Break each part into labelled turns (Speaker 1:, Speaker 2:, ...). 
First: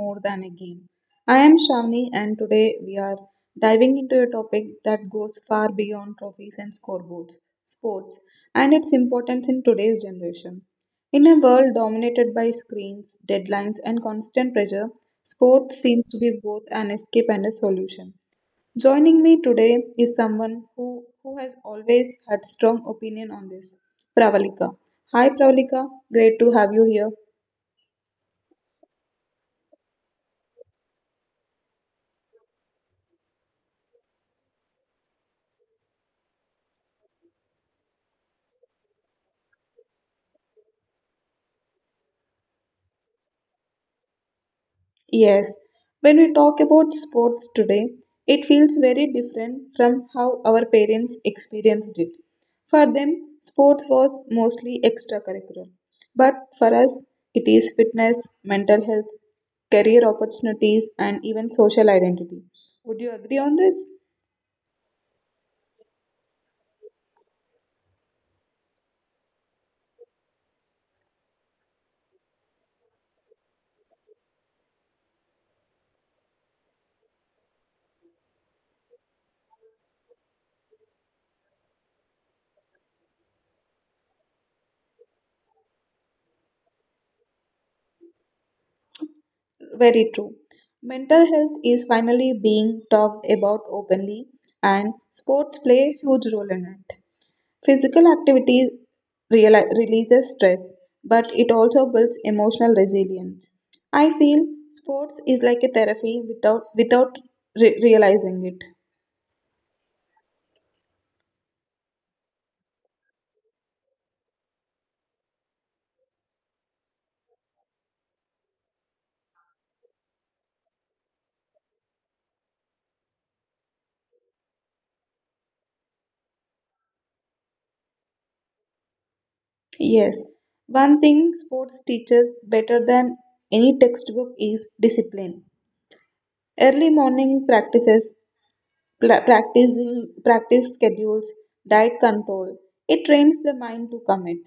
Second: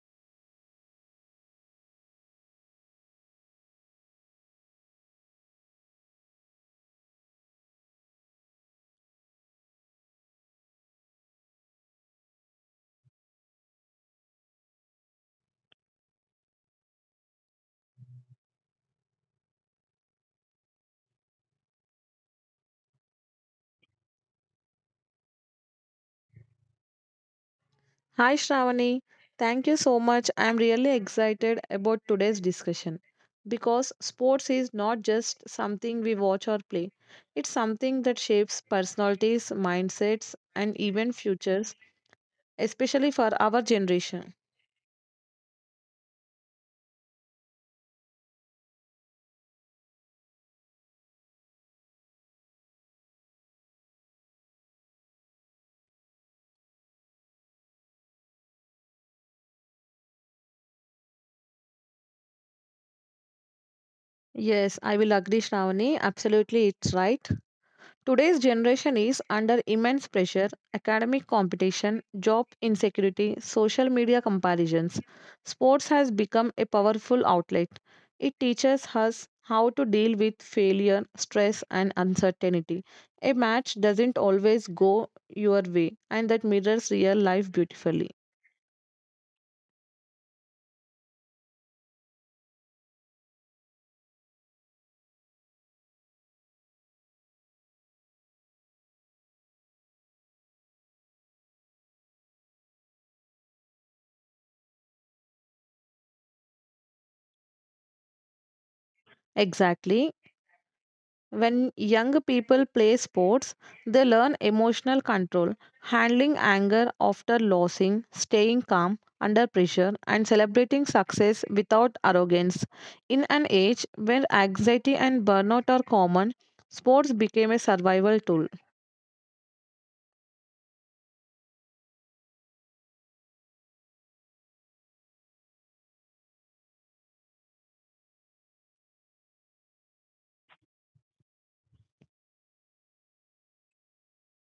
Speaker 1: More Than a Game. I am Shavni and today we are diving into a topic that goes far beyond trophies and scoreboards, sports, and its importance in today's generation. In a world dominated by screens, deadlines, and constant pressure, sports seems to be both an escape and a solution. Joining me today is someone who has always had strong opinion on this, Pravalika. Hi Pravalika, great to have you here.
Speaker 2: Hi Shravani, thank you so much. I'm really excited about today's discussion because sports is not just something we watch or play. It's something that shapes personalities, mindsets and even futures, especially for our generation.
Speaker 1: Yes, when we talk about sports today, it feels very different from how our parents experienced it. For them, sports was mostly extracurricular. But for us, it is fitness, mental health, career opportunities, and even social identity. Would you agree on this?
Speaker 2: Yes, I will agree Shravani, absolutely it's right. Today's generation is under immense pressure, academic competition, job insecurity, social media comparisons. Sports has become a powerful outlet. It teaches us how to deal with failure, stress, and uncertainty. A match doesn't always go your way, and that mirrors real life beautifully.
Speaker 1: Very true. Mental health is finally being talked about openly, and sports play a huge role in it. Physical activity releases stress, but it also builds emotional resilience. I feel sports is like a therapy without realizing it.
Speaker 2: Exactly. When young people play sports, they learn emotional control, handling anger after losing, staying calm under pressure, and celebrating success without arrogance. In an age when anxiety and burnout are common, sports became a survival tool.
Speaker 1: Yes, one thing sports teaches better than any textbook is discipline. Early morning practices, pla- practicing practice schedules, diet control. It trains the mind to commit.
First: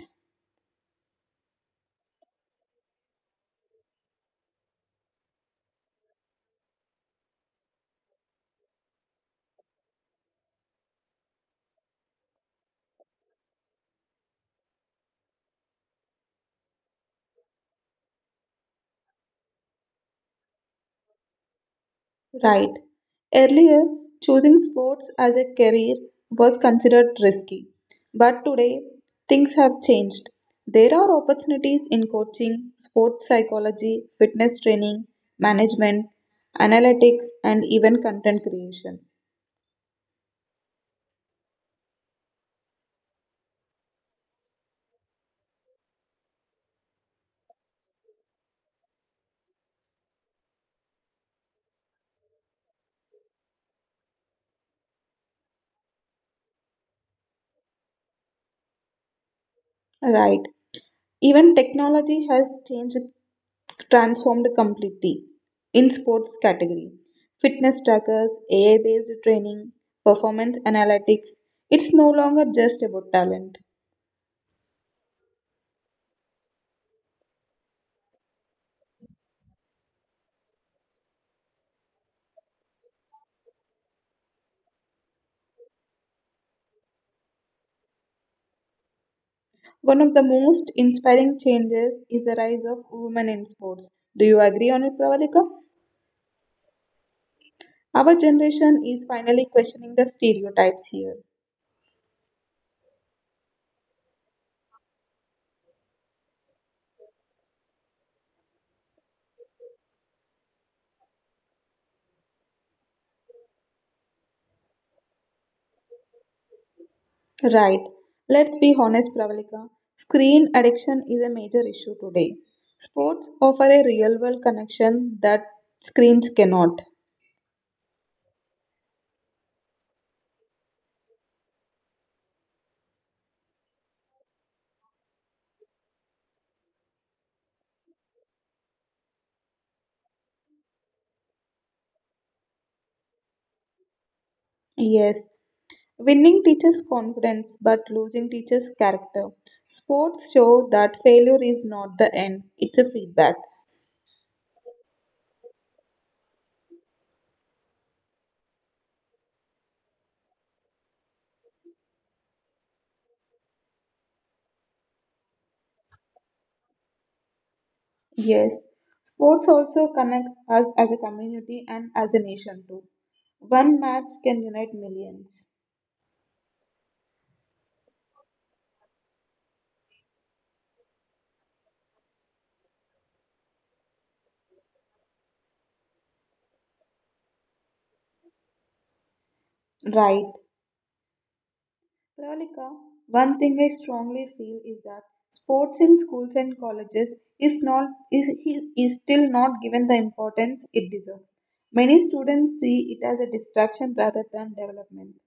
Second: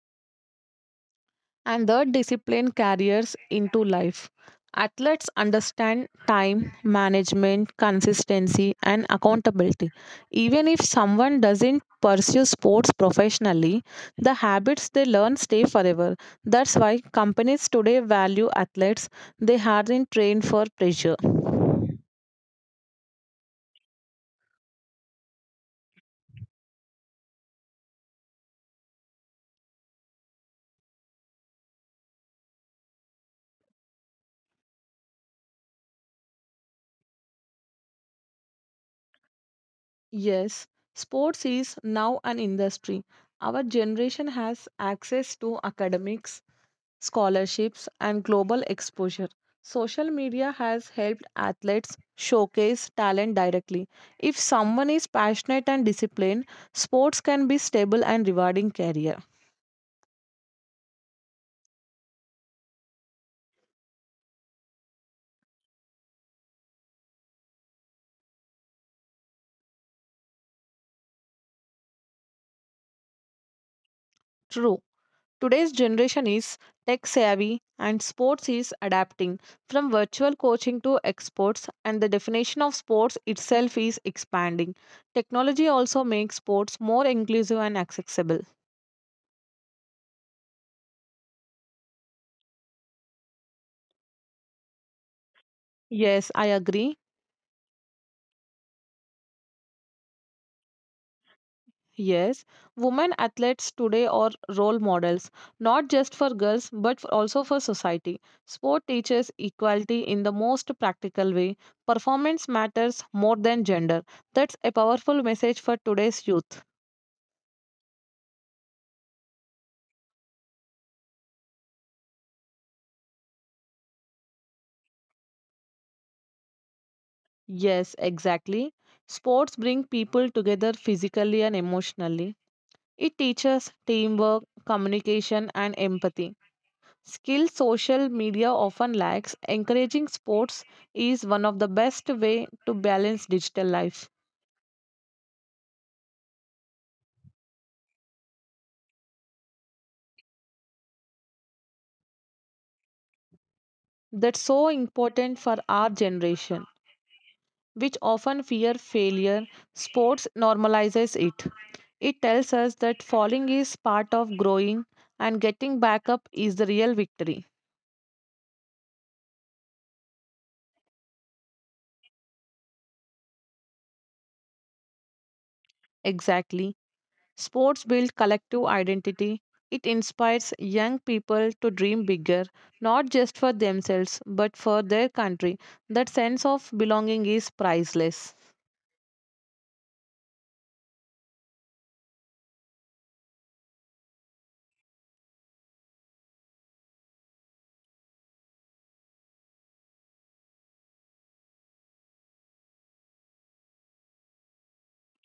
Speaker 2: And the discipline carries into life. Athletes understand time management, consistency, and accountability. Even if someone doesn't pursue sports professionally, the habits they learn stay forever. That's why companies today value athletes, they aren't trained for pressure.
Speaker 1: Right. Earlier, choosing sports as a career was considered risky. But today, things have changed. There are opportunities in coaching, sports psychology, fitness training, management, analytics, and even content creation.
Speaker 2: Yes, sports is now an industry. Our generation has access to academics scholarships, and global exposure. Social media has helped athletes showcase talent directly. If someone is passionate and disciplined, sports can be stable and rewarding career.
Speaker 1: Right. Even technology has changed, transformed completely in sports category. Fitness trackers, AI-based training, performance analytics. It's no longer just about talent.
Speaker 2: True. Today's generation is tech savvy and sports is adapting from virtual coaching to exports and the definition of sports itself is expanding. Technology also makes sports more inclusive and accessible.
Speaker 1: One of the most inspiring changes is the rise of women in sports. Do you agree on it, Pravalika?
Speaker 2: Yes, I agree.
Speaker 1: Our generation is finally questioning the stereotypes here.
Speaker 2: Yes, women athletes today are role models, not just for girls but also for society. Sport teaches equality in the most practical way. Performance matters more than gender. That's a powerful message for today's youth.
Speaker 1: Right. Let's be honest, Pravalika. Screen addiction is a major issue today. Sports offer a real world connection that screens cannot.
Speaker 2: Yes, exactly. Sports bring people together physically and emotionally. It teaches teamwork, communication, and empathy. Skill social media often lacks. Encouraging sports is one of the best way to balance digital life.
Speaker 1: Yes. Winning teaches confidence, but losing teaches character. Sports show that failure is not the end, it's a feedback.
Speaker 2: That's so important for our generation, which often fear failure. Sports normalizes it. It tells us that falling is part of growing and getting back up is the real victory.
Speaker 1: Yes. Sports also connects us as a community and as a nation too. One match can unite millions.
Speaker 2: Exactly. Sports build collective identity. It inspires young people to dream bigger, not just for themselves, but for their country. That sense of belonging is priceless.
Speaker 1: Right. Pravalika, one thing I strongly feel is that sports in schools and colleges is still not given the importance it deserves. Many students see it as a distraction rather than development.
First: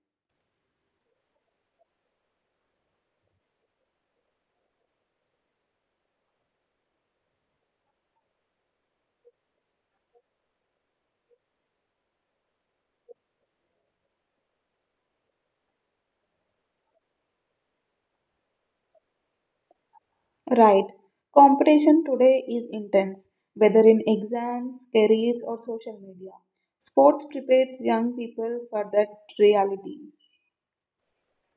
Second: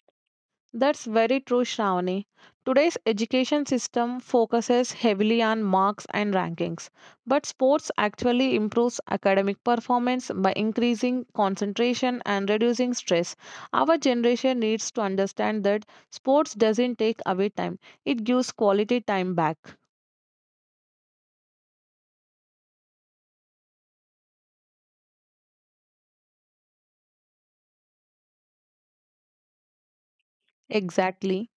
Speaker 2: That's very true, Shravani. Today's education system focuses heavily on marks and rankings, but sports actually improves academic performance by increasing concentration and reducing stress. Our generation needs to understand that sports doesn't take away time, it gives quality time back.
Speaker 1: Right. Competition today is intense, whether in exams, careers or social media. Sports prepares young people for that reality.
Speaker 2: Exactly.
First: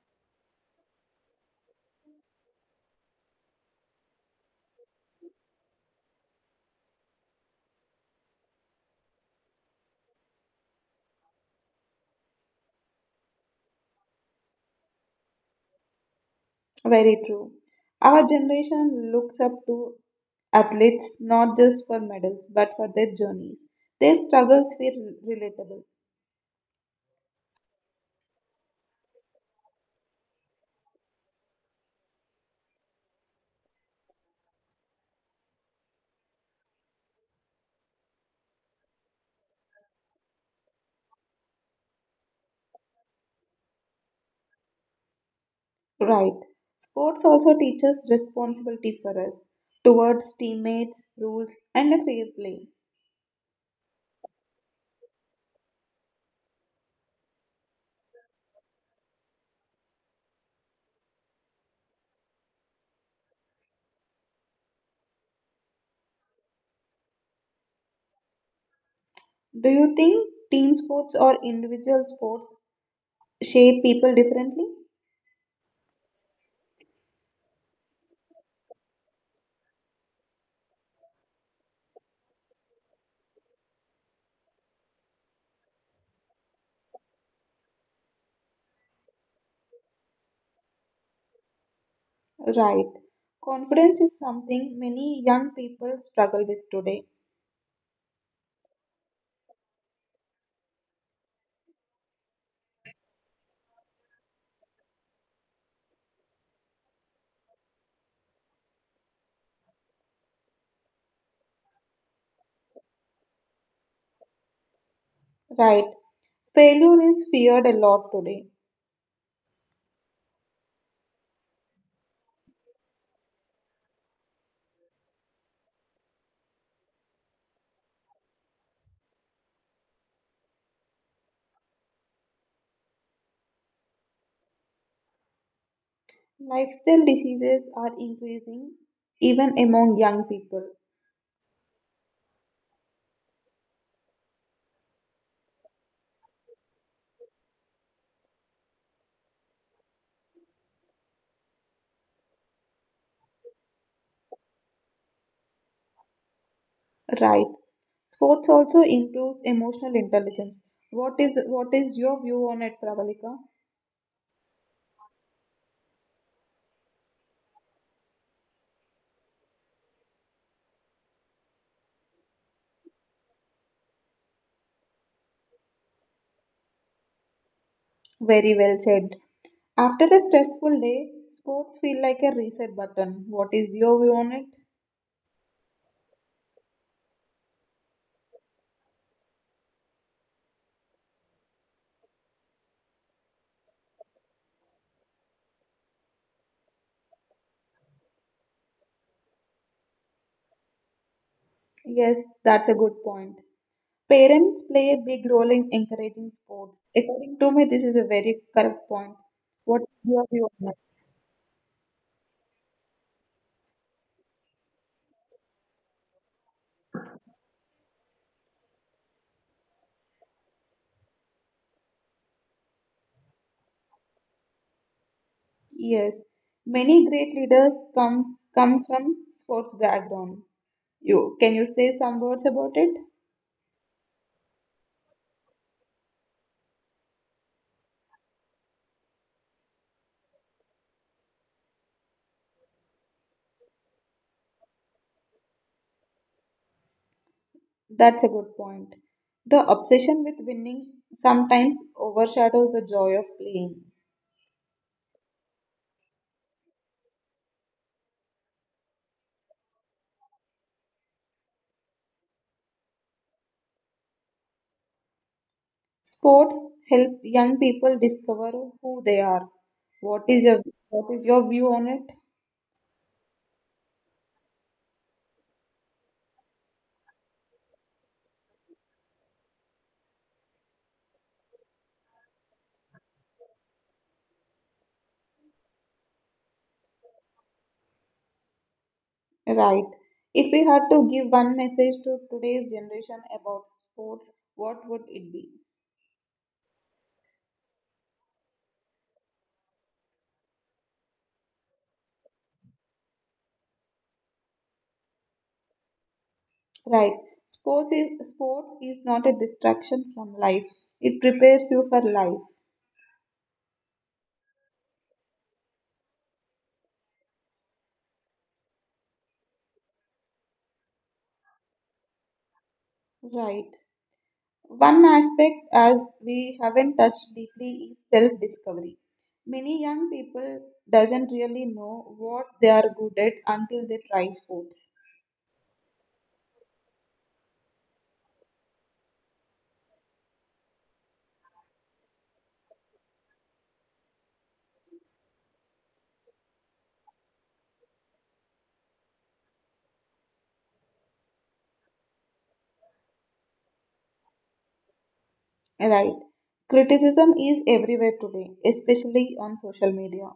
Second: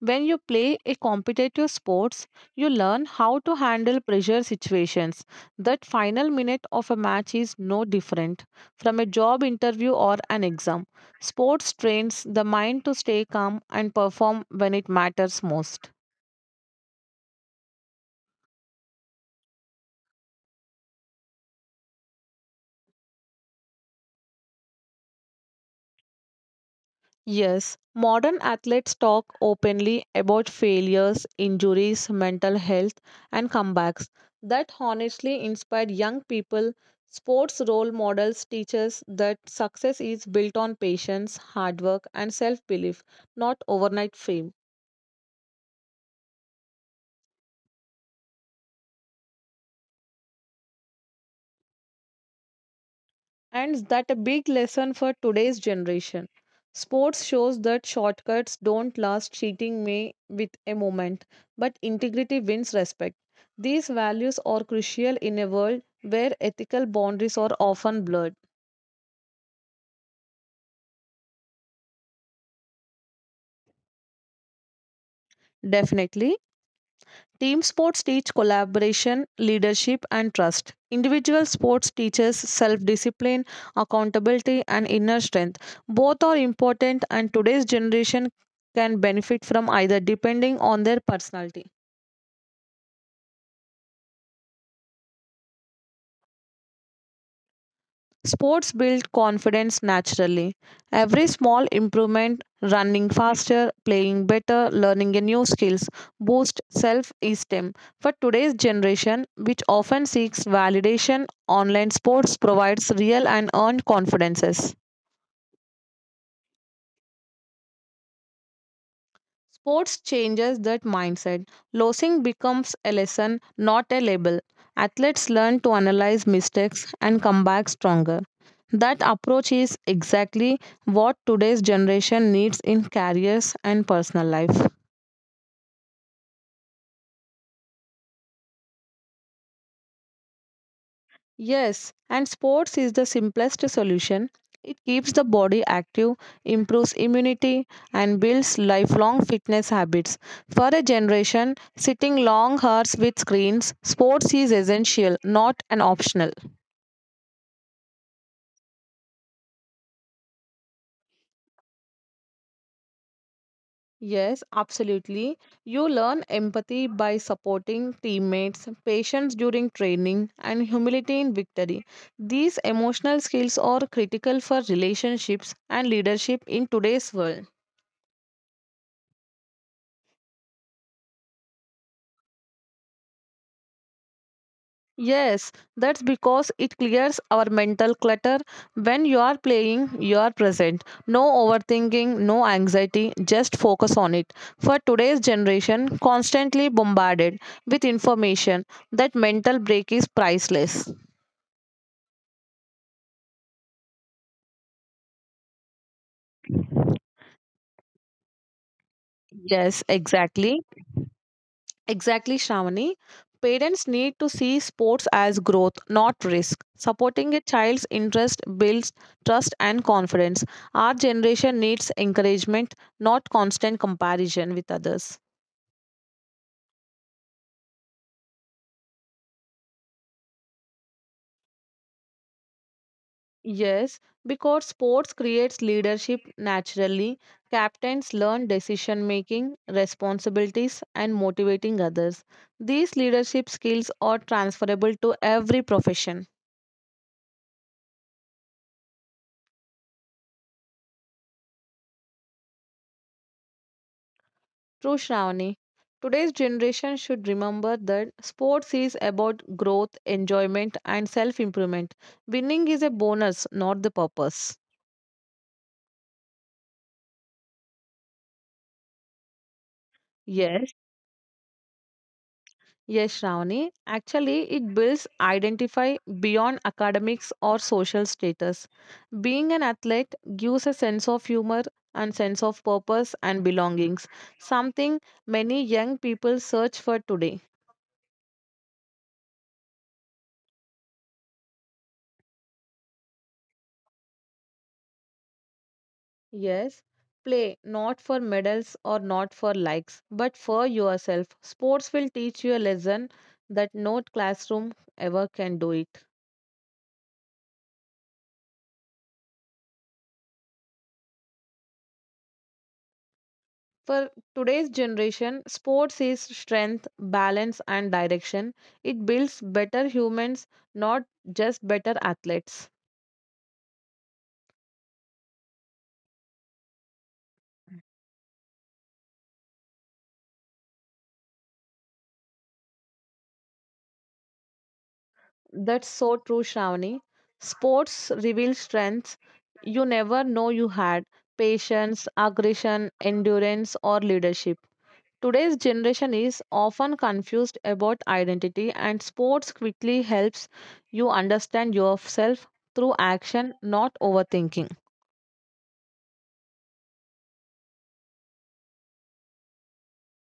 Speaker 2: When you play a competitive sports, you learn how to handle pressure situations. That final minute of a match is no different from a job interview or an exam. Sports trains the mind to stay calm and perform when it matters most.
Speaker 1: Very true. Our generation looks up to athletes not just for medals but for their journeys. Their struggles were relatable.
Speaker 2: Yes, modern athletes talk openly about failures, injuries, mental health, and comebacks that honestly inspire young people. Sports role models teach us that success is built on patience, hard work, and self belief, not overnight fame.
Speaker 1: Right. Sports also teaches responsibility for us towards teammates, rules, and a fair play.
Speaker 2: And that a big lesson for today's generation. Sports shows that shortcuts don't last, cheating may with a moment, but integrity wins respect. These values are crucial in a world where ethical boundaries are often blurred.
Speaker 1: Do you think team sports or individual sports shape people differently?
Speaker 2: Definitely. Team sports teach collaboration, leadership, and trust. Individual sports teaches self discipline, accountability, and inner strength. Both are important, and today's generation can benefit from either depending on their personality.
Speaker 1: Right. Confidence is something many young people struggle with today.
Speaker 2: Sports build confidence naturally. Every small improvement, running faster, playing better, learning a new skills, boosts self-esteem. For today's generation, which often seeks validation, online sports provides real and earned confidences.
Speaker 1: Right. Failure is feared a lot today.
Speaker 2: Sports changes that mindset. Losing becomes a lesson, not a label. Athletes learn to analyze mistakes and come back stronger. That approach is exactly what today's generation needs in careers and personal life.
Speaker 1: Lifestyle diseases are increasing even among young people.
Speaker 2: Yes, and sports is the simplest solution. It keeps the body active, improves immunity, and builds lifelong fitness habits. For a generation sitting long hours with screens, sports is essential, not an optional.
Speaker 1: Right. Sports also improves emotional intelligence. What is your view on it, Pravalika?
Speaker 2: Yes, absolutely. You learn empathy by supporting teammates, patience during training, and humility in victory. These emotional skills are critical for relationships and leadership in today's world.
Speaker 1: Very well said. After a stressful day, sports feel like a reset button. What is your view on it?
Speaker 2: Yes, that's because it clears our mental clutter. When you are playing, you are present. No overthinking, no anxiety, just focus on it. For today's generation, constantly bombarded with information, that mental break is priceless.
Speaker 1: Yes, that's a good point. Parents play a big role in encouraging sports. According to me, this is a very correct point. What
Speaker 2: Yes,
Speaker 1: is your view
Speaker 2: exactly.
Speaker 1: on it?
Speaker 2: Exactly, Shravani. Parents need to see sports as growth, not risk. Supporting a child's interest builds trust and confidence. Our generation needs encouragement, not constant comparison with others.
Speaker 1: Yes, many great leaders come from sports background. You can you say some words about it?
Speaker 2: Yes, because sports creates leadership naturally. Captains learn decision making, responsibilities, and motivating others. These leadership skills are transferable to every profession.
Speaker 1: That's a good point. The obsession with winning sometimes overshadows the joy of playing.
Speaker 2: True, Shravani. Today's generation should remember that sports is about growth, enjoyment, and self improvement. Winning is a bonus, not the purpose.
Speaker 1: Sports help young people discover who they are. What is your
Speaker 2: Yes.
Speaker 1: what is your view on it?
Speaker 2: Yes, Shravani. Actually, it builds identify beyond academics or social status. Being an athlete gives a sense of humor and sense of purpose and belongings, something many young people search for today.
Speaker 1: Right. If we had to give one message to today's generation about sports, what would it be?
Speaker 2: Yes, play not for medals or not for likes, but for yourself. Sports will teach you a lesson that no classroom ever can do it.
Speaker 1: Right. Sports is not a distraction from life. It prepares you for life.
Speaker 2: For today's generation, sports is strength, balance, and direction. It builds better humans, not just better athletes.
Speaker 1: Right. One aspect as we haven't touched deeply is self-discovery. Many young people doesn't really know what they are good at until they try sports.
Speaker 2: That's so true, Shravani. Sports reveal strengths you never know you had patience, aggression, endurance, or leadership. Today's generation is often confused about identity, and sports quickly helps you understand yourself through action, not overthinking.
Speaker 1: Right. Criticism is everywhere today, especially on social media.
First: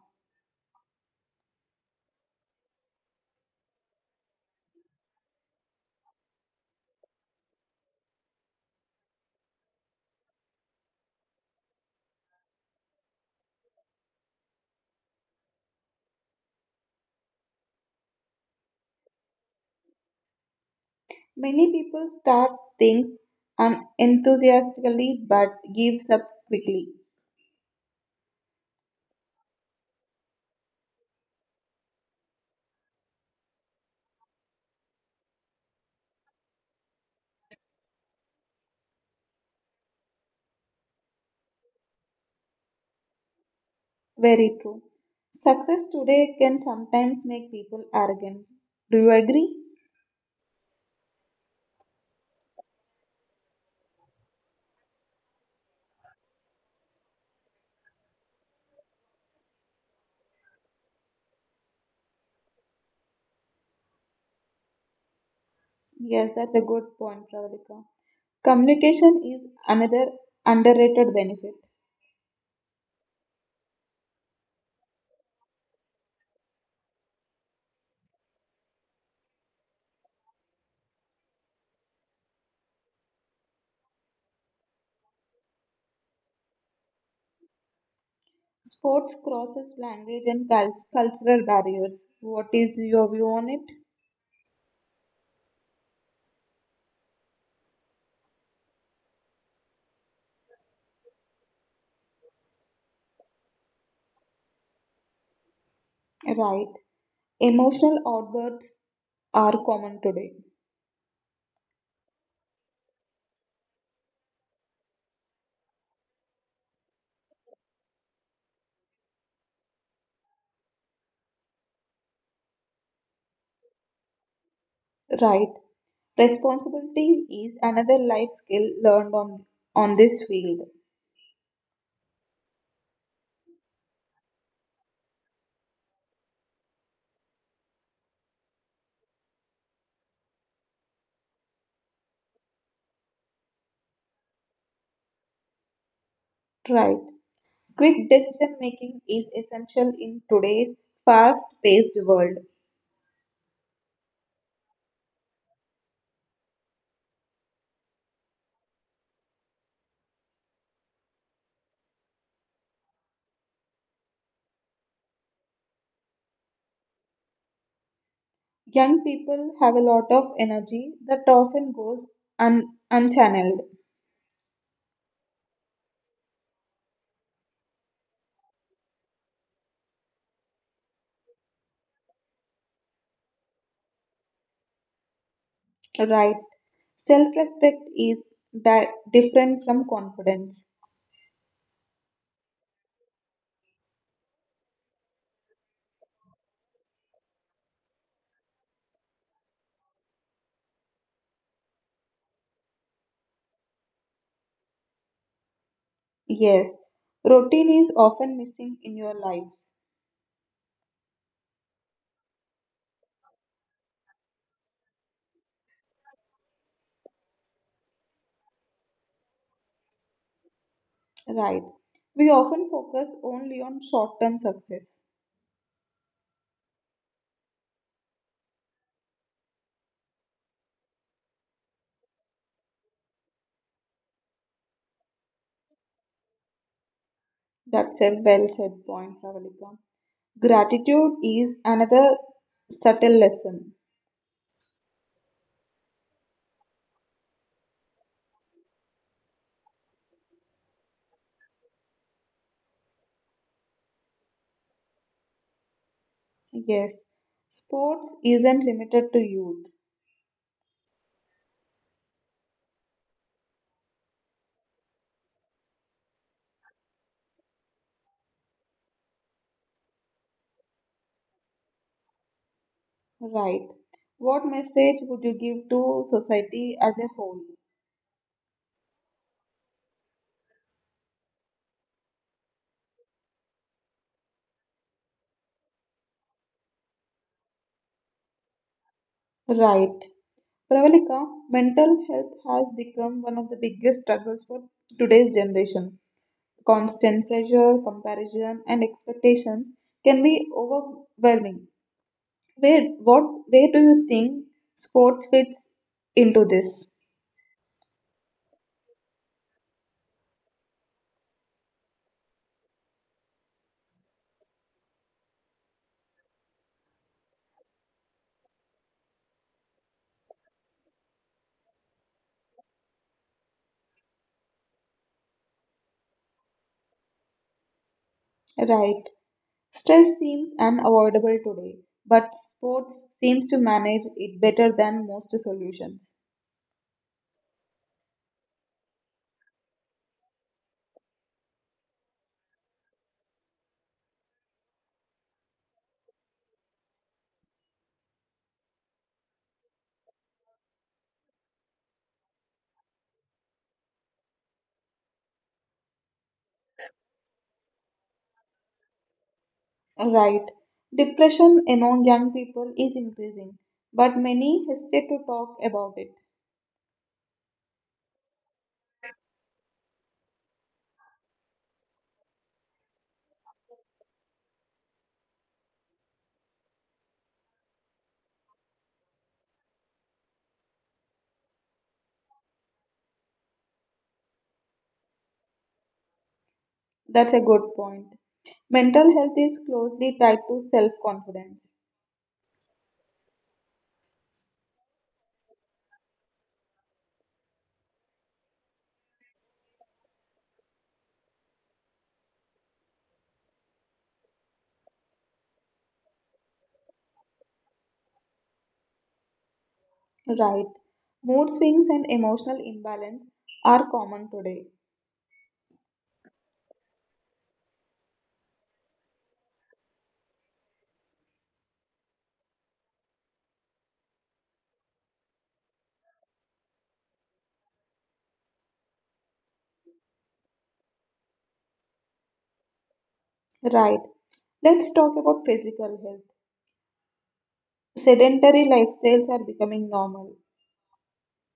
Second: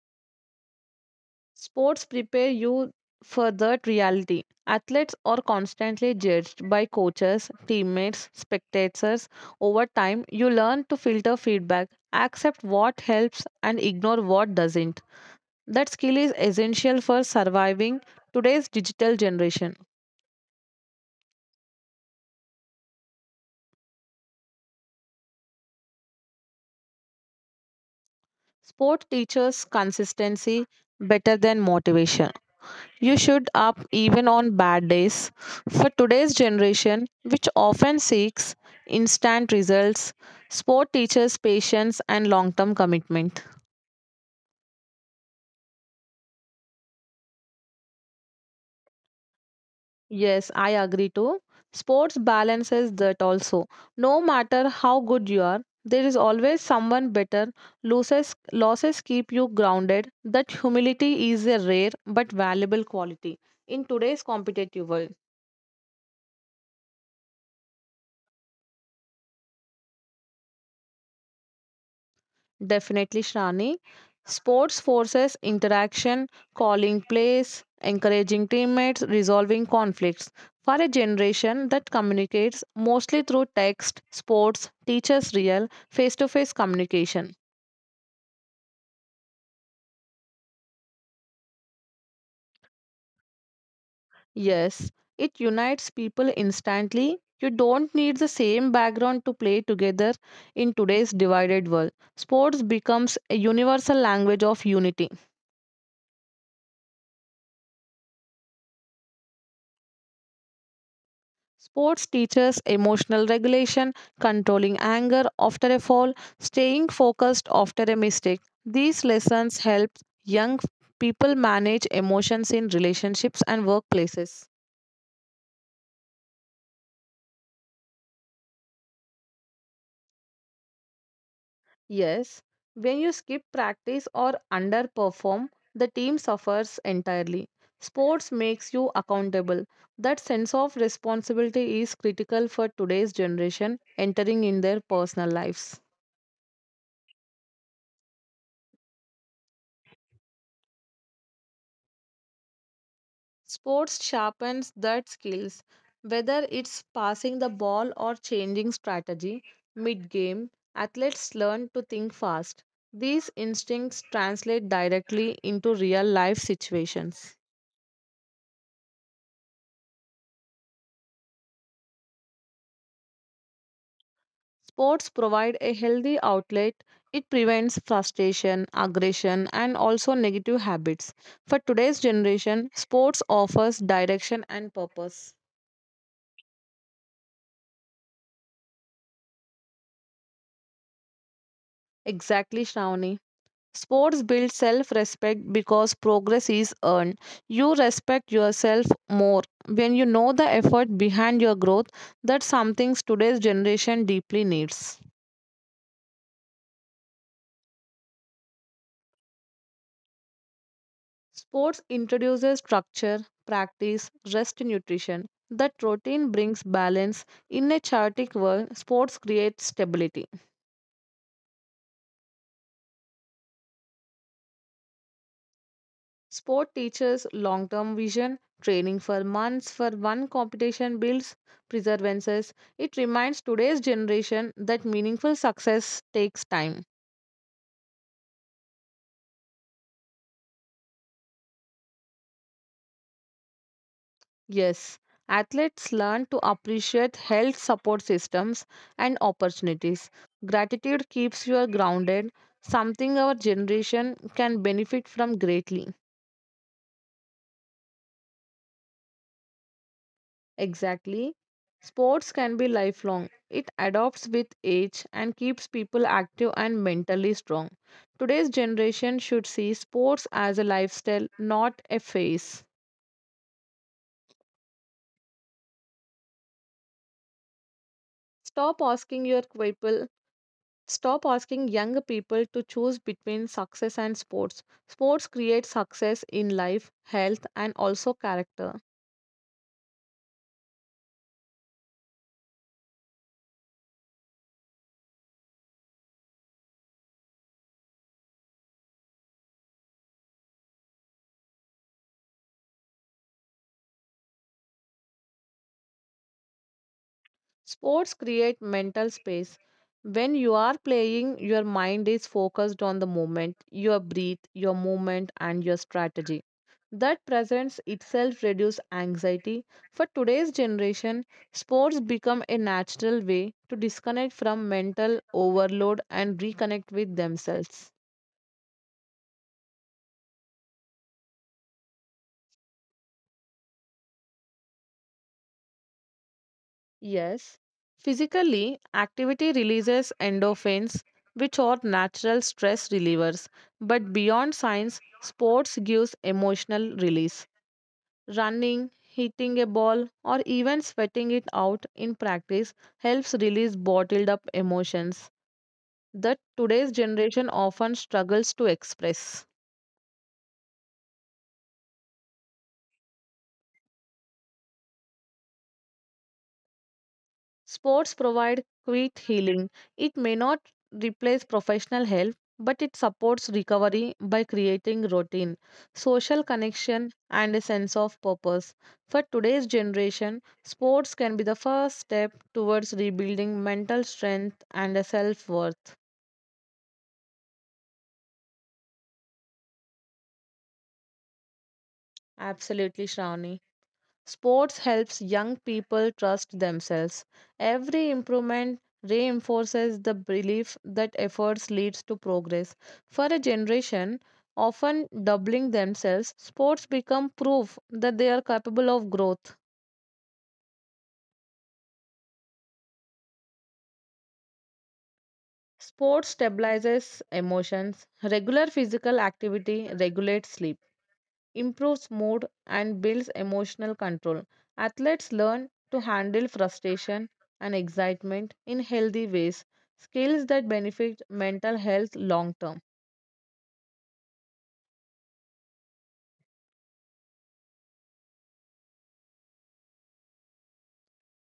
Speaker 2: Sports prepare you for that reality. Athletes are constantly judged by coaches, teammates, spectators. Over time, you learn to filter feedback, accept what helps, and ignore what doesn't. That skill is essential for surviving today's digital generation.
Speaker 1: Many people start things enthusiastically but gives up quickly.
Speaker 2: Sport teaches consistency better than motivation. You should up even on bad days. For today's generation, which often seeks instant results, sport teaches patience and long term commitment.
Speaker 1: Very true. Success today can sometimes make people arrogant. Do you agree?
Speaker 2: Yes, I agree too. Sports balances that also. No matter how good you are, there is always someone better. Losses keep you grounded. That humility is a rare but valuable quality in today's competitive world.
Speaker 1: Yes, that's a good point, Pravalika. Communication is another underrated benefit.
Speaker 2: Definitely, Shrani. Sports forces interaction, calling plays, encouraging teammates, resolving conflicts. For a generation that communicates mostly through text, sports teaches real face to face communication.
Speaker 1: Sports crosses language and cultural barriers. What is your view on it?
Speaker 2: Yes, it unites people instantly. You don't need the same background to play together in today's divided world. Sports becomes a universal language of unity.
Speaker 1: Right. Emotional outbursts are common today.
Speaker 2: Sports teaches emotional regulation, controlling anger after a fall, staying focused after a mistake. These lessons help young people manage emotions in relationships and workplaces.
Speaker 1: Right. Responsibility is another life skill learned on this field.
Speaker 2: Yes, when you skip practice or underperform, the team suffers entirely. Sports makes you accountable. That sense of responsibility is critical for today's generation entering in their personal lives.
Speaker 1: Right. Quick decision making is essential in today's fast paced world.
Speaker 2: Sports sharpens that skills, whether it's passing the ball or changing strategy mid game. Athletes learn to think fast. These instincts translate directly into real life situations.
Speaker 1: Young people have a lot of energy that often goes unchanneled.
Speaker 2: Sports provide a healthy outlet. It prevents frustration, aggression, and also negative habits. For today's generation, sports offers direction and purpose.
Speaker 1: Right. Self respect is different from confidence.
Speaker 2: Exactly, Shravani. Sports build self respect because progress is earned. You respect yourself more when you know the effort behind your growth. That's something today's generation deeply needs.
Speaker 1: Yes. Routine is often missing in your lives.
Speaker 2: Sports introduces structure, practice, rest, nutrition. That routine brings balance. In a chaotic world, sports creates stability.
Speaker 1: Right. We often focus only on short term success.
Speaker 2: Sport teaches long term vision, training for months for one competition builds perseverance. It reminds today's generation that meaningful success takes time.
Speaker 1: That's a well said point, Pravalika. Gratitude is another subtle lesson.
Speaker 2: Yes, athletes learn to appreciate health support systems and opportunities. Gratitude keeps you grounded, something our generation can benefit from greatly.
Speaker 1: Yes, sports isn't limited to youth.
Speaker 2: Exactly. Sports can be lifelong. It adopts with age and keeps people active and mentally strong. Today's generation should see sports as a lifestyle, not a phase.
Speaker 1: Right. What message would you give to society as a whole?
Speaker 2: Stop asking your people, stop asking younger people to choose between success and sports. Sports create success in life, health and also character.
Speaker 1: Right. Pravalika, mental health has become one of the biggest struggles for today's generation. Constant pressure, comparison, and expectations can be overwhelming. Where, what, where do you think sports fits into this?
Speaker 2: Sports create mental space. When you are playing, your mind is focused on the moment, your breath, your movement, and your strategy. That presence itself reduces anxiety. For today's generation, sports become a natural way to disconnect from mental overload and reconnect with themselves.
Speaker 1: Right. Stress seems unavoidable today, but sports seems to manage it better than most solutions.
Speaker 2: Yes. Physically, activity releases endorphins, which are natural stress relievers. But beyond science, sports gives emotional release. Running, hitting a ball, or even sweating it out in practice helps release bottled up emotions that today's generation often struggles to express.
Speaker 1: Right. Depression among young people is increasing, but many hesitate to talk about it.
Speaker 2: Sports provide quick healing. It may not replace professional help, but it supports recovery by creating routine, social connection, and a sense of purpose. For today's generation, sports can be the first step towards rebuilding mental strength and a self worth.
Speaker 1: That's a good point. Mental health is closely tied to self confidence.
Speaker 2: Absolutely, Shravani. Sports helps young people trust themselves. Every improvement reinforces the belief that efforts leads to progress. For a generation often doubling themselves, sports become proof that they are capable of growth.
Speaker 1: Right. Mood swings and emotional imbalance are common today.
Speaker 2: Sports stabilizes emotions. Regular physical activity regulates sleep. Improves mood, and builds emotional control. Athletes learn to handle frustration and excitement in healthy ways, skills that benefit mental health long term.
Speaker 1: Right. Let's talk about physical health. Sedentary lifestyles are becoming normal.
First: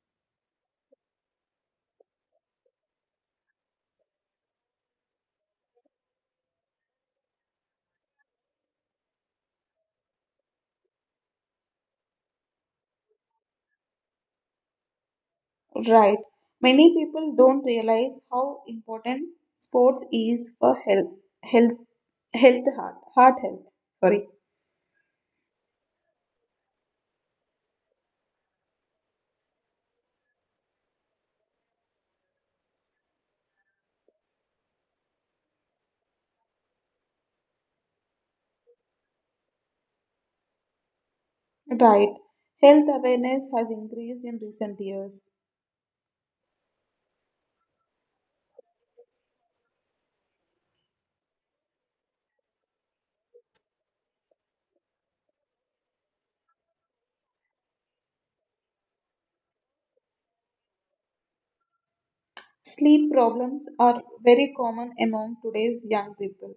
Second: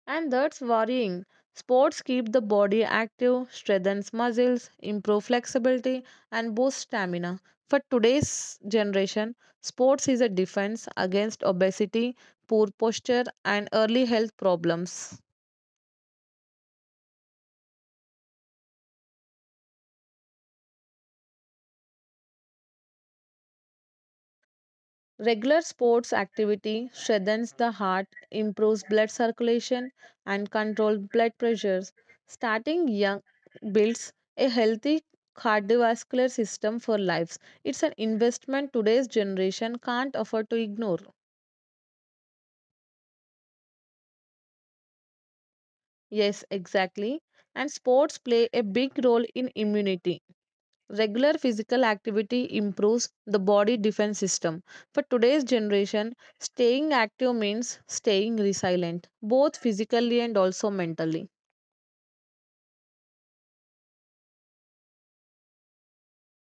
Speaker 2: And that's worrying. Sports keep the body active, strengthens muscles, improve flexibility, and boost stamina. For today's generation, sports is a defense against obesity, poor posture, and early health problems.
Speaker 1: Right. Many people don't realize how important sports is for health, health, heart health. Sorry.
Speaker 2: Regular sports activity strengthens the heart, improves blood circulation, and controls blood pressures. Starting young builds a healthy cardiovascular system for lives. It's an investment today's generation can't afford to ignore.
Speaker 1: Right. Health awareness has increased in recent years.
Speaker 2: Yes, exactly. And sports play a big role in immunity. Regular physical activity improves the body defense system. For today's generation, staying active means staying resilient, both physically and also mentally.
Speaker 1: Sleep problems are very common among today's young people.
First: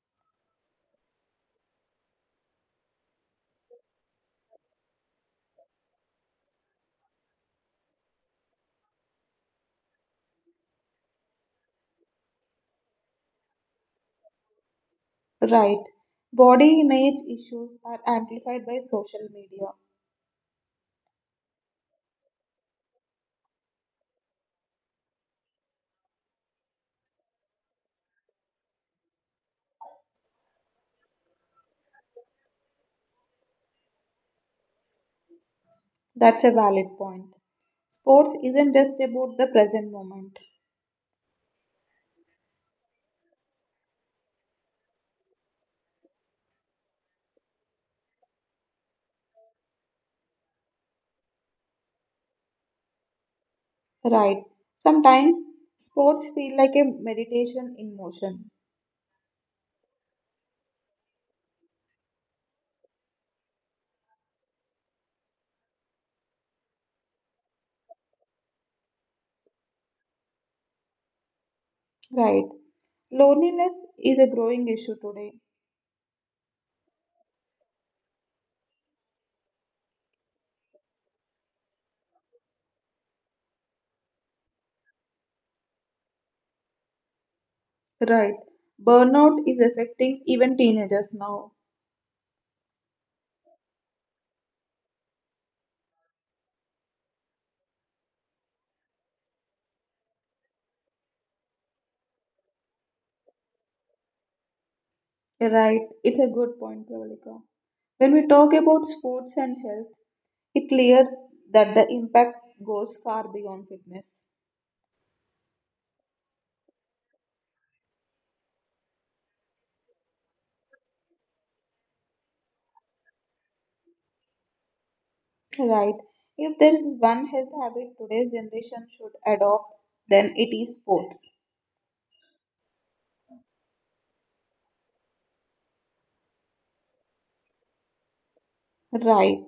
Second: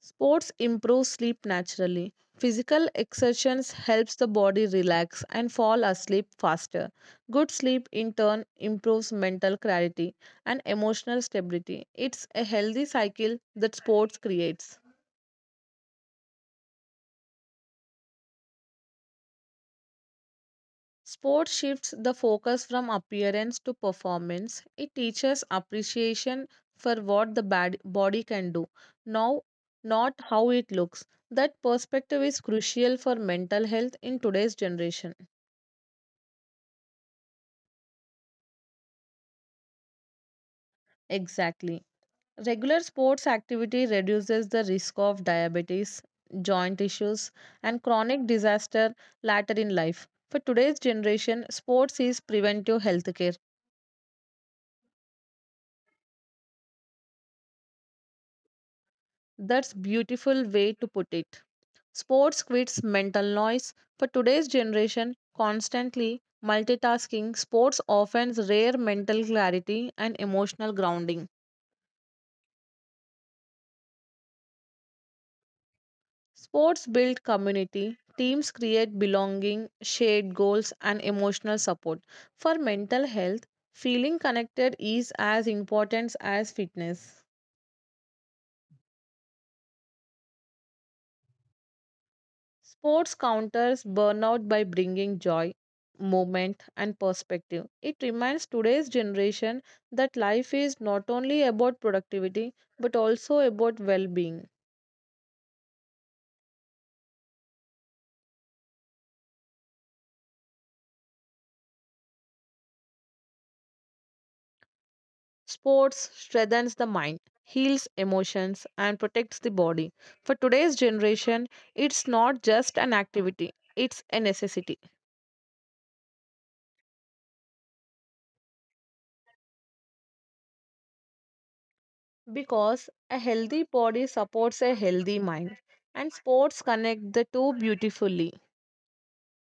Speaker 2: Sports improve sleep naturally. Physical exertions helps the body relax and fall asleep faster. Good sleep in turn improves mental clarity and emotional stability. It's a healthy cycle that sports creates.
Speaker 1: Right. Body image issues are amplified by social media.
Speaker 2: Sport shifts the focus from appearance to performance. It teaches appreciation for what the bad body can do, now not how it looks. That perspective is crucial for mental health in today's generation.
Speaker 1: That's a valid point. Sports isn't just about the present moment.
Speaker 2: Exactly. Regular sports activity reduces the risk of diabetes, joint issues, and chronic disaster later in life. For today's generation, sports is preventive healthcare.
Speaker 1: Right. Sometimes sports feel like a meditation in motion.
Speaker 2: That's beautiful way to put it. Sports quits mental noise. For today's generation, constantly multitasking, sports offers rare mental clarity and emotional grounding.
Speaker 1: Right. Loneliness is a growing issue today.
Speaker 2: Sports build community, teams create belonging, shared goals, and emotional support. For mental health, feeling connected is as important as fitness.
Speaker 1: Right. Burnout is affecting even teenagers now.
Speaker 2: Sports counters burnout by bringing joy, movement, and perspective. It reminds today's generation that life is not only about productivity but also about well being.
Speaker 1: Right. It's a good point, Pravalika. When we talk about sports and health, it clears that the impact goes far beyond fitness.
Speaker 2: Sports strengthens the mind, heals emotions, and protects the body. For today's generation, it's not just an activity, it's a necessity
Speaker 1: Right. If there is one health habit today's generation should adopt, then it is sports.
Speaker 2: because a healthy body supports a healthy mind, and sports connect the two beautifully.
Speaker 1: Right.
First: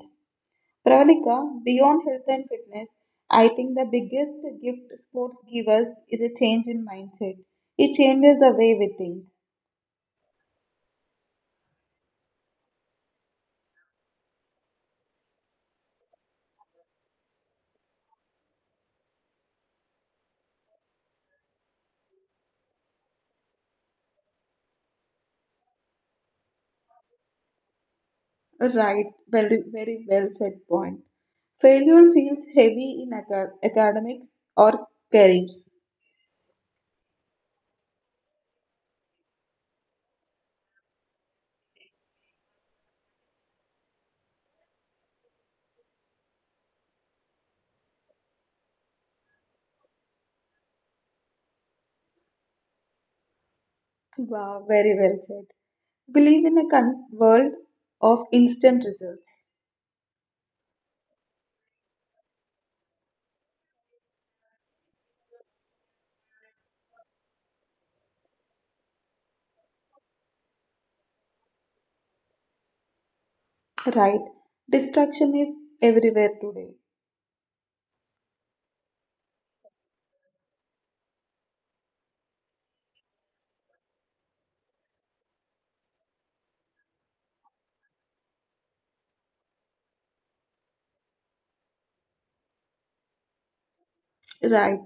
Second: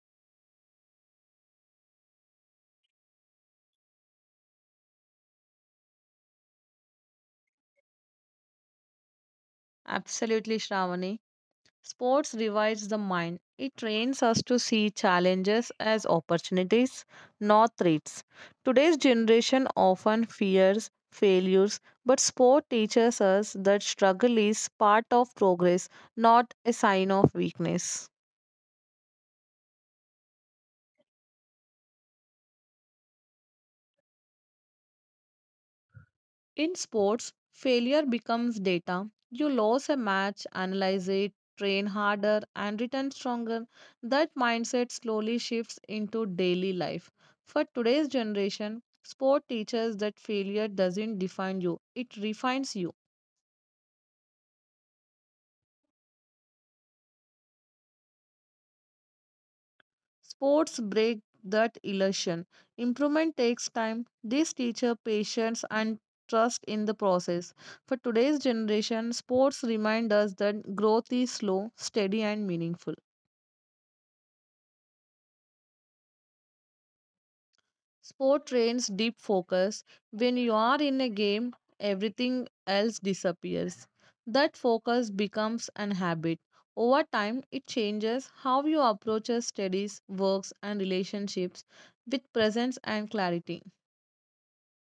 Speaker 1: Pravalika, beyond health and fitness, I think the biggest gift sports give us is a change in mindset. It changes the way we think.
Speaker 2: Absolutely, Shravani. Sports revives the mind. It trains us to see challenges as opportunities, not threats. Today's generation often fears failures, but sport teaches us that struggle is part of progress, not a sign of weakness.
Speaker 1: Right, very well said point. Failure feels heavy in academics or careers.
Speaker 2: In sports, failure becomes data. You lose a match, analyze it, train harder, and return stronger. That mindset slowly shifts into daily life. For today's generation, sport teaches that failure doesn't define you, it refines you.
Speaker 1: Wow, very well said. We live in a world of instant results.
Speaker 2: Sports break that illusion. Improvement takes time. This teaches patience and trust in the process. For today's generation, sports remind us that growth is slow, steady, and meaningful.
Speaker 1: Right, distraction is everywhere today.
Speaker 2: Sport trains deep focus. When you are in a game, everything else disappears. That focus becomes an habit. Over time, it changes how you approach your studies, works, and relationships with presence and clarity.
Speaker 1: Right,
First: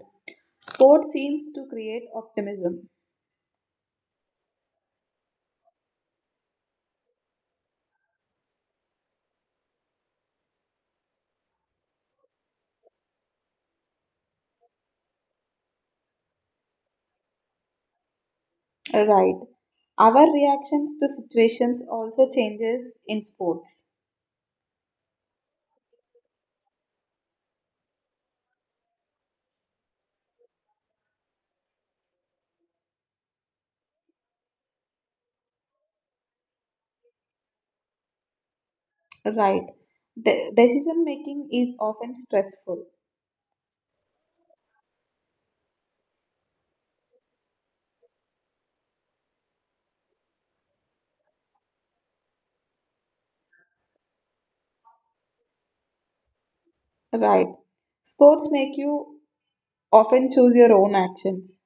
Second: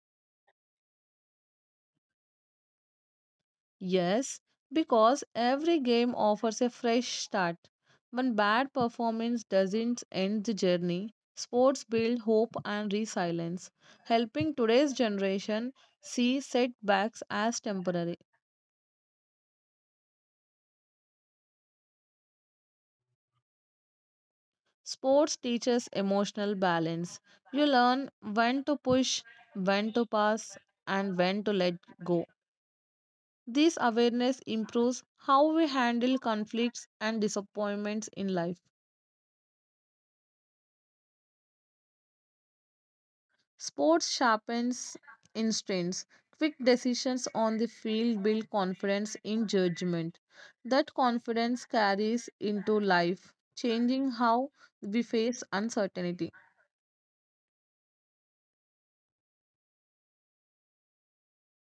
Speaker 1: sport seems to create optimism.
Speaker 2: Yes, because every game offers a fresh start. One bad performance doesn't end the journey. Sports build hope and resilience, helping today's generation see setbacks as temporary.
Speaker 1: Right. Our reactions to situations also changes in sports.
Speaker 2: Sports teaches emotional balance. You learn when to push, when to pass, and when to let go. This awareness improves how we handle conflicts and disappointments in life.
Speaker 1: Right. Decision making is often stressful.
Speaker 2: Sports sharpens instincts. Quick decisions on the field build confidence in judgment. That confidence carries into life, changing how we face uncertainty.
Speaker 1: Right. Sports make you often choose your own actions.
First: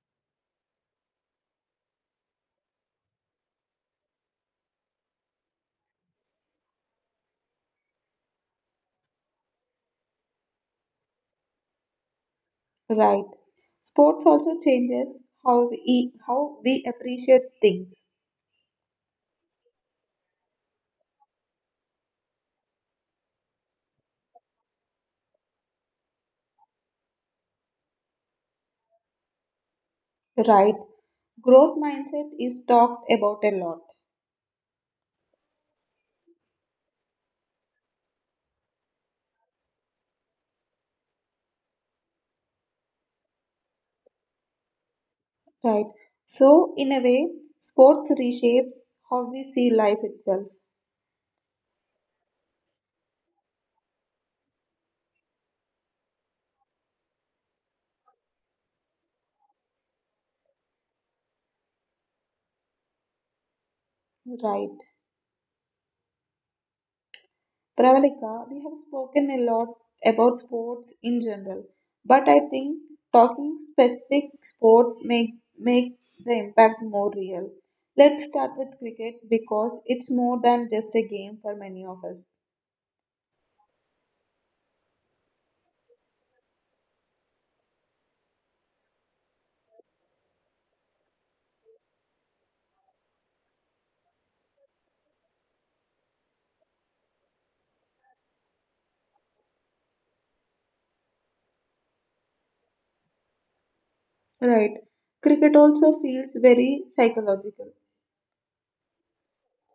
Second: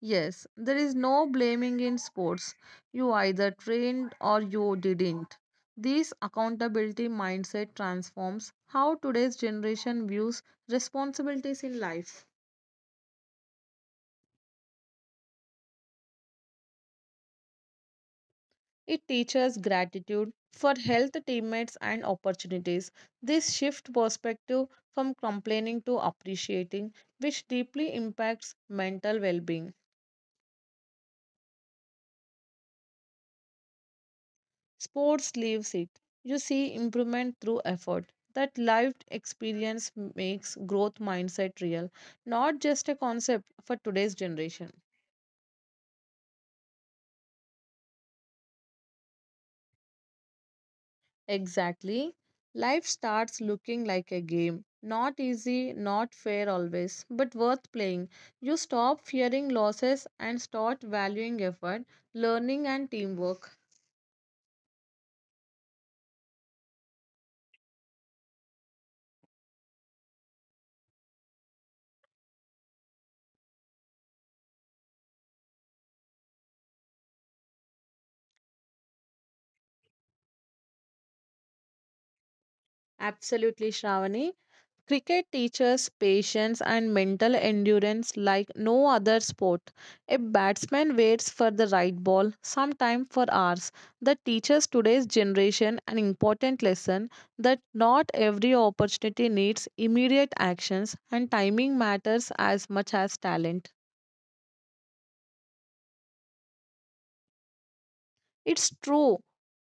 Speaker 2: Yes, there is no blaming in sports. You either trained or you didn't. This accountability mindset transforms how today's generation views responsibilities in life.
Speaker 1: Right. Sports also changes how we appreciate things.
Speaker 2: It teaches gratitude for health, teammates, and opportunities. This shift perspective from complaining to appreciating, which deeply impacts mental well being.
Speaker 1: Right. Growth mindset is talked about a lot.
Speaker 2: Sports leaves it. You see improvement through effort. That lived experience makes growth mindset real, not just a concept for today's generation.
Speaker 1: Right. So in a way, sports reshapes how we see life itself.
Speaker 2: Exactly. Life starts looking like a game. Not easy, not fair always, but worth playing. You stop fearing losses and start valuing effort, learning, and teamwork.
Speaker 1: Right. Pravalika, we have spoken a lot about sports in general, but I think talking specific sports make the impact more real. Let's start with cricket because it's more than just a game for many of us.
Speaker 2: Absolutely, Shravani. Cricket teaches patience and mental endurance like no other sport. A batsman waits for the right ball, sometimes for hours. That teaches today's generation an important lesson that not every opportunity needs immediate actions and timing matters as much as talent.
Speaker 1: Right. Cricket also feels very psychological.
Speaker 2: It's true.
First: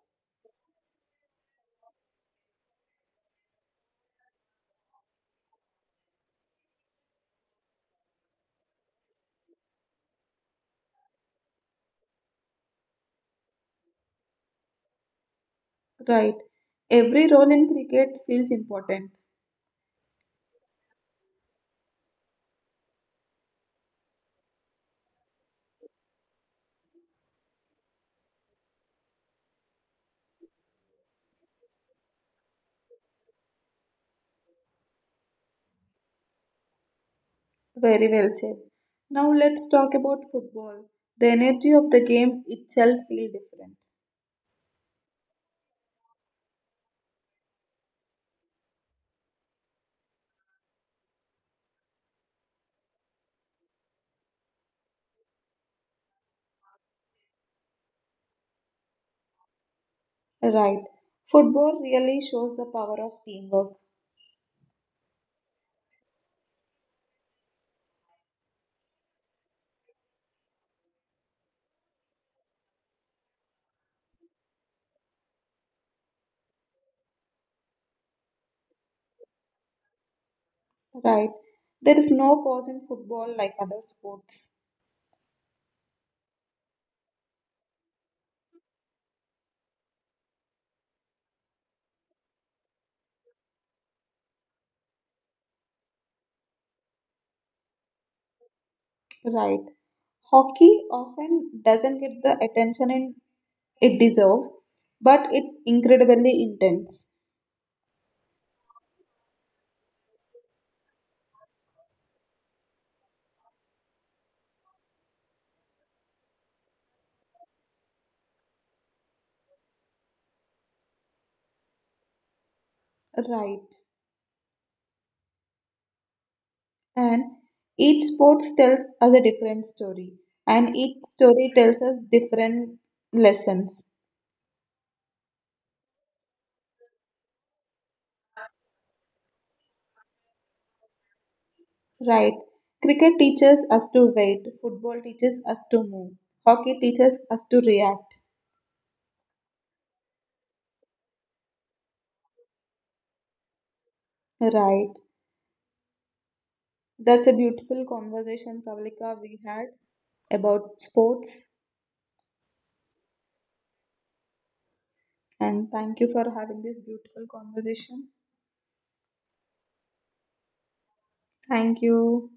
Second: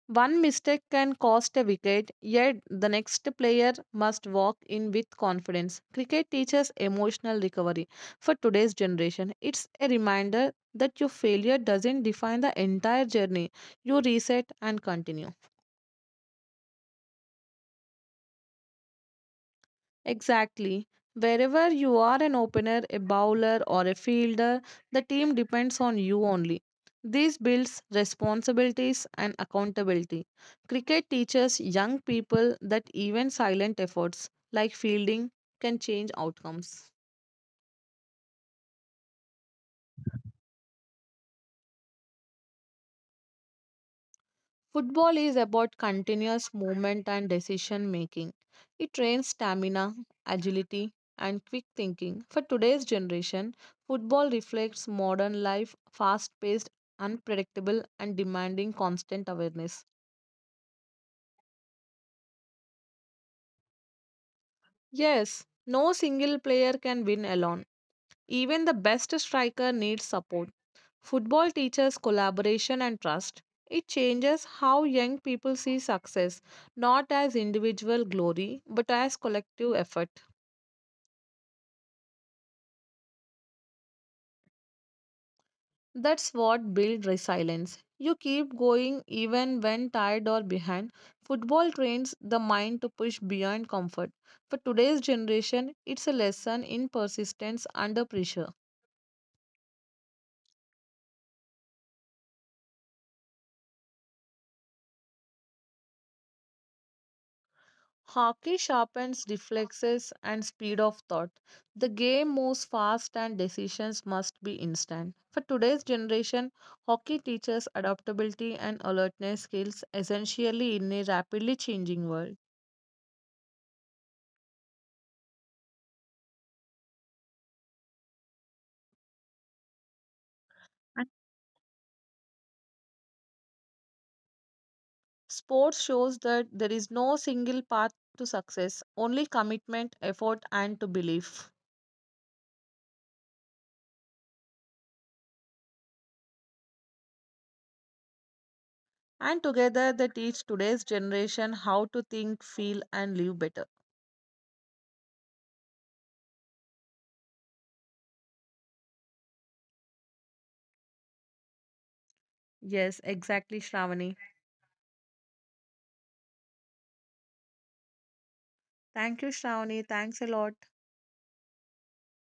Speaker 2: One mistake can cost a wicket, yet the next player must walk in with confidence. Cricket teaches emotional recovery. For today's generation, it's a reminder that your failure doesn't define the entire journey. You reset and continue.
Speaker 1: Right. Every role in cricket feels important.
Speaker 2: Exactly. Wherever you are an opener, a bowler, or a fielder, the team depends on you only. This builds responsibilities and accountability. Cricket teaches young people that even silent efforts like fielding can change outcomes.
Speaker 1: Very well said. Now let's talk about football. The energy of the game itself feels different.
Speaker 2: Football is about continuous movement and decision making. It trains stamina, agility, and quick thinking. For today's generation, football reflects modern life, fast paced, unpredictable, and demanding constant awareness.
Speaker 1: Right. Football really shows the power of teamwork.
Speaker 2: Yes, no single player can win alone. Even the best striker needs support. Football teaches collaboration and trust. It changes how young people see success, not as individual glory, but as collective effort.
Speaker 1: Right. There is no pause in football like other sports.
Speaker 2: That's what builds resilience. You keep going even when tired or behind. Football trains the mind to push beyond comfort. For today's generation, it's a lesson in persistence under pressure.
Speaker 1: Right. Hockey often doesn't get the attention in, it deserves, but it's incredibly intense.
Speaker 2: Hockey sharpens reflexes and speed of thought. The game moves fast and decisions must be instant. For today's generation, hockey teaches adaptability and alertness skills essentially in a rapidly changing world.
Speaker 1: Right. And each sport tells us a different story, and each
Speaker 2: And
Speaker 1: story tells us different lessons.
Speaker 2: sports shows that there is no single path to success, only commitment, effort, and to belief.
Speaker 1: Right. Cricket teaches us to wait, football teaches us to move, hockey teaches us to react.
Speaker 2: And together they teach today's generation how to think, feel, and live better.
Speaker 1: Right. That's a beautiful conversation, Pravalika, we had about sports.
Speaker 2: Yes, exactly, Shravani.
Speaker 1: And thank you for having this beautiful conversation.
Speaker 2: Thank you, Shravani. Thanks a lot.
Speaker 1: Thank you.